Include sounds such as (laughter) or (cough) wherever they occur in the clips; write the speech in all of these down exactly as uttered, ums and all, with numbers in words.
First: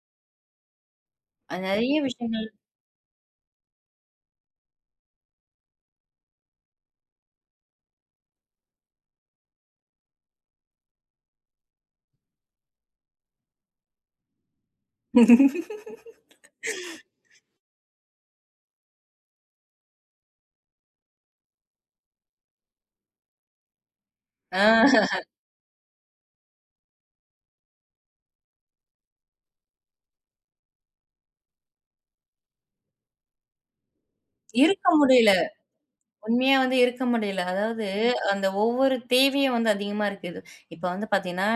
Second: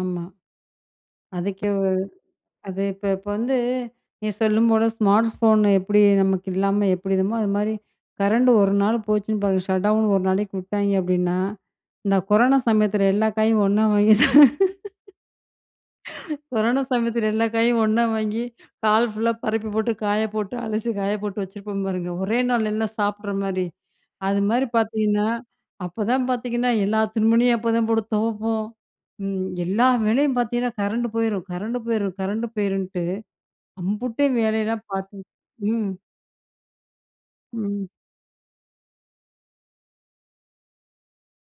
ஆமா. அது அதுக்கே நெறைய ஒரு விஷயங்கள். அது இப்ப இப்ப வந்து நீங்க சொல்லும்போது ஸ்மார்ட்ஸ்ஃபோன் எப்படி நமக்கு இல்லாம எப்படி இருக்குமோ, அது மாரி கரண்ட் ஒரு நாள் போச்சுன்னு பாருங்க ஷட்டவுன் ஒரு நாளைக்கு விட்டாய்ங்க அப்படீன்னா இந்த கொரோனா சமயத்தில எல்லா காயும் ஒண்ணா வாங்கி ச கொரோனா சமயத்தில (laughs) எல்லா காயையும் ஒண்ணா வாங்கி, ஹால் ஃபுல்லா பரப்பி போட்டு, காய போட்டு அலசி காய போட்டு வச்சிருப்போம் பாருங்க. ஒரே நாள் எல்லாம் சாப்பிடுற மாரி. அது ஆ. மாரி (laughs) பார்த்தீங்கன்னா, அப்போ தான் பார்த்தீங்கன்னா, எல்லா துணிமணியும் அப்போதான் போட்டு துவைப்போம். ம். எல்லா வேலையும் பார்த்தீங்கன்னா, கரண்ட் போயிரும் கரண்ட் போயிரும் கரண்ட் போயிருன்ட்டு அம்புட்டு வேலையெல்லாம் இருக்க பார்த்து. முடியல. ம். உண்மையா வந்து இருக்க முடியல. ம். அதாவது அந்த ஒவ்வொரு தேவையும் வந்து அதிகமா இருக்குது. இப்போ வந்து பார்த்தீங்கன்னா,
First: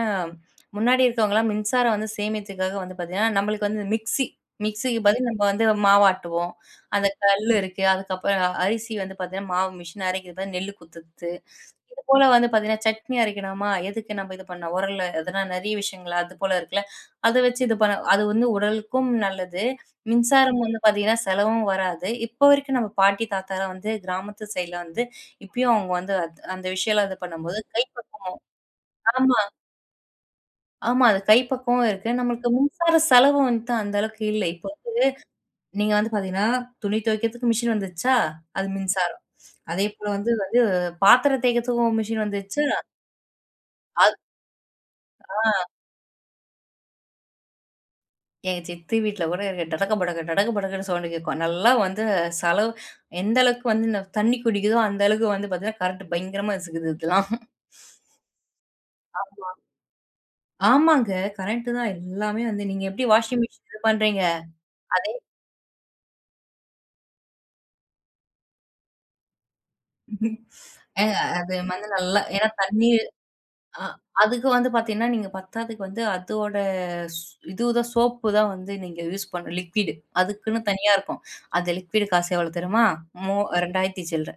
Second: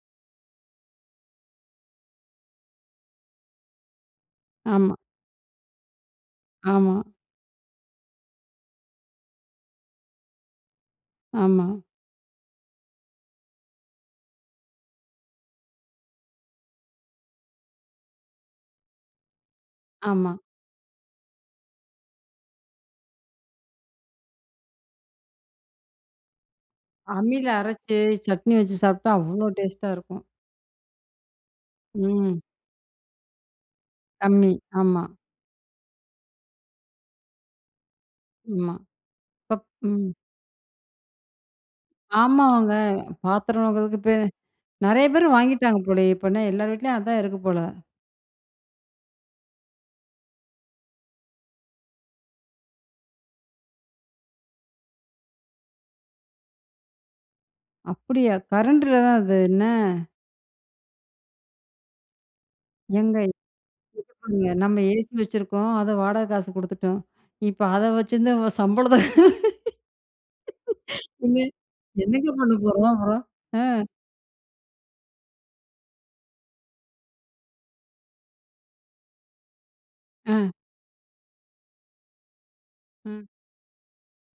முன்னாடி இருக்கவங்கலாம் மின்சாரம் வந்து சேமித்துக்காக வந்து பார்த்தீங்கன்னா, நம்பளுக்கு வந்து மிக்ஸி ஆமா. மிக்ஸிக்கு பதில் நம்ப வந்து மாவு ஆட்டுவோம். ஆமா. அந்த கல் இருக்கு. அதுக்கப்பறம் அ அரிசி வந்து பார்த்தீங்கன்னா, மாவு மிஷின் அரைக்கிது பாரு, நெல்லு குத்துறத்து, ஆமா. இது போல வந்து பார்த்தீங்கன்னா, சட்னி அரைக்கணுமா எதுக்கு நம்ப இது பண்ணணும்? உரல்ல அதெல்லாம் நெறைய விஷயங்கள், அது போல இருக்குல்ல. அத வச்சு இது பண்ண அது வந்து உடலுக்கும் நல்லது, ஆமா. மின்சாரம் வந்து பார்த்தீங்கன்னா, செலவும் வராது. இப்ப வரைக்கும் நம்ம பாட்டி, தாத்தாலாம் வந்து கிராமத்து சைடுல வந்து இப்பயும் அவங்க வந்து அந் அந்த விஷயம்லாம் இது அம்மில பண்ணும்போது கை அரைச்சு பக்குவம் சட்னி வச்சு சாப்பிட்டா, ஆமா. அவ்வளோ டேஸ்ட்டா இருக்கும். ஆமா. அது கை பக்குவமும் இருக்கு, ம். நம்மளுக்கு மின்சார செலவும் வந்துட்டு அந்த அளவுக்கு இல்ல. கம்மி, இப்போ ஆமா. (unintelligible) நீங்க வந்து பார்த்தீங்கன்னா, துணி துவைக்கிறதுக்கு மிஷின் வந்துருச்சா, அது ம்மா. மின்சாரம். பப் ம். அதேபோல வந்து வந்து பாத்திரம் தேய்க்கிறதுக்கும் மிஷின் வந்துருச்சா. ஆமாவாங்க. பாத்திரம் வெளக்கறதுக்கு பே அது நெறைய பேர் ஆ. வாங்கிட்டாங்க போலயே. இப்ப என்ன எல்லார் வீட்லயும் அதான் இருக்கு போல. எங்க சித்தி வீட்ல கூட இருக்கு. டடக படக டடக படக்குன்னு சவுண்டு கேட்கும். நல்லா வந்து செலவு எந்த அளவுக்கு வந்து இந்த தண்ணி குடிக்குதோ, அந்த அளவுக்கு வந்து பார்த்தீங்கன்னா கரண்ட் பயங்கரமா இசுக்குது இதெல்லாம். அப்படியா? கரண்ட்டில தான் அது, ஆமா. என்ன ஆமாங்க, கரெக்ட்டு தான் எல்லாமே வந்து. நீங்க எப்படி ஏங்க இ வாஷிங் மிஷின் இது பண்ணுறீங்க, (unintelligible) நம்ம ஏசி அதே வச்சுருக்கோம். அத வாடகை காசு குடுத்துட்டோம். இப்ப அத வச்சுருந்து அவ சம்பளத்த (laughs) ஏங்க என்ன அது வந்து நல்லா என்னங்க ஏன்னா பண்ண தண்ணி போறோம் அப்பறம்? அ. ஆ அதுக்கு வந்து பார்த்தீங்கன்னா, நீங்க பத்தாத்துக்கு வந்து அதோட ஸ் இதுதான் சோப்பு தான் வந்து நீங்க யூஸ் பண்ணணும், லிக்விடு. அ. அதுக்குன்னு தனியா இருக்கும். அது லிக்விட் காசு எவ்வளோ தெருமா? ம். மூ ரெண்டாயிரத்தி சில்ற.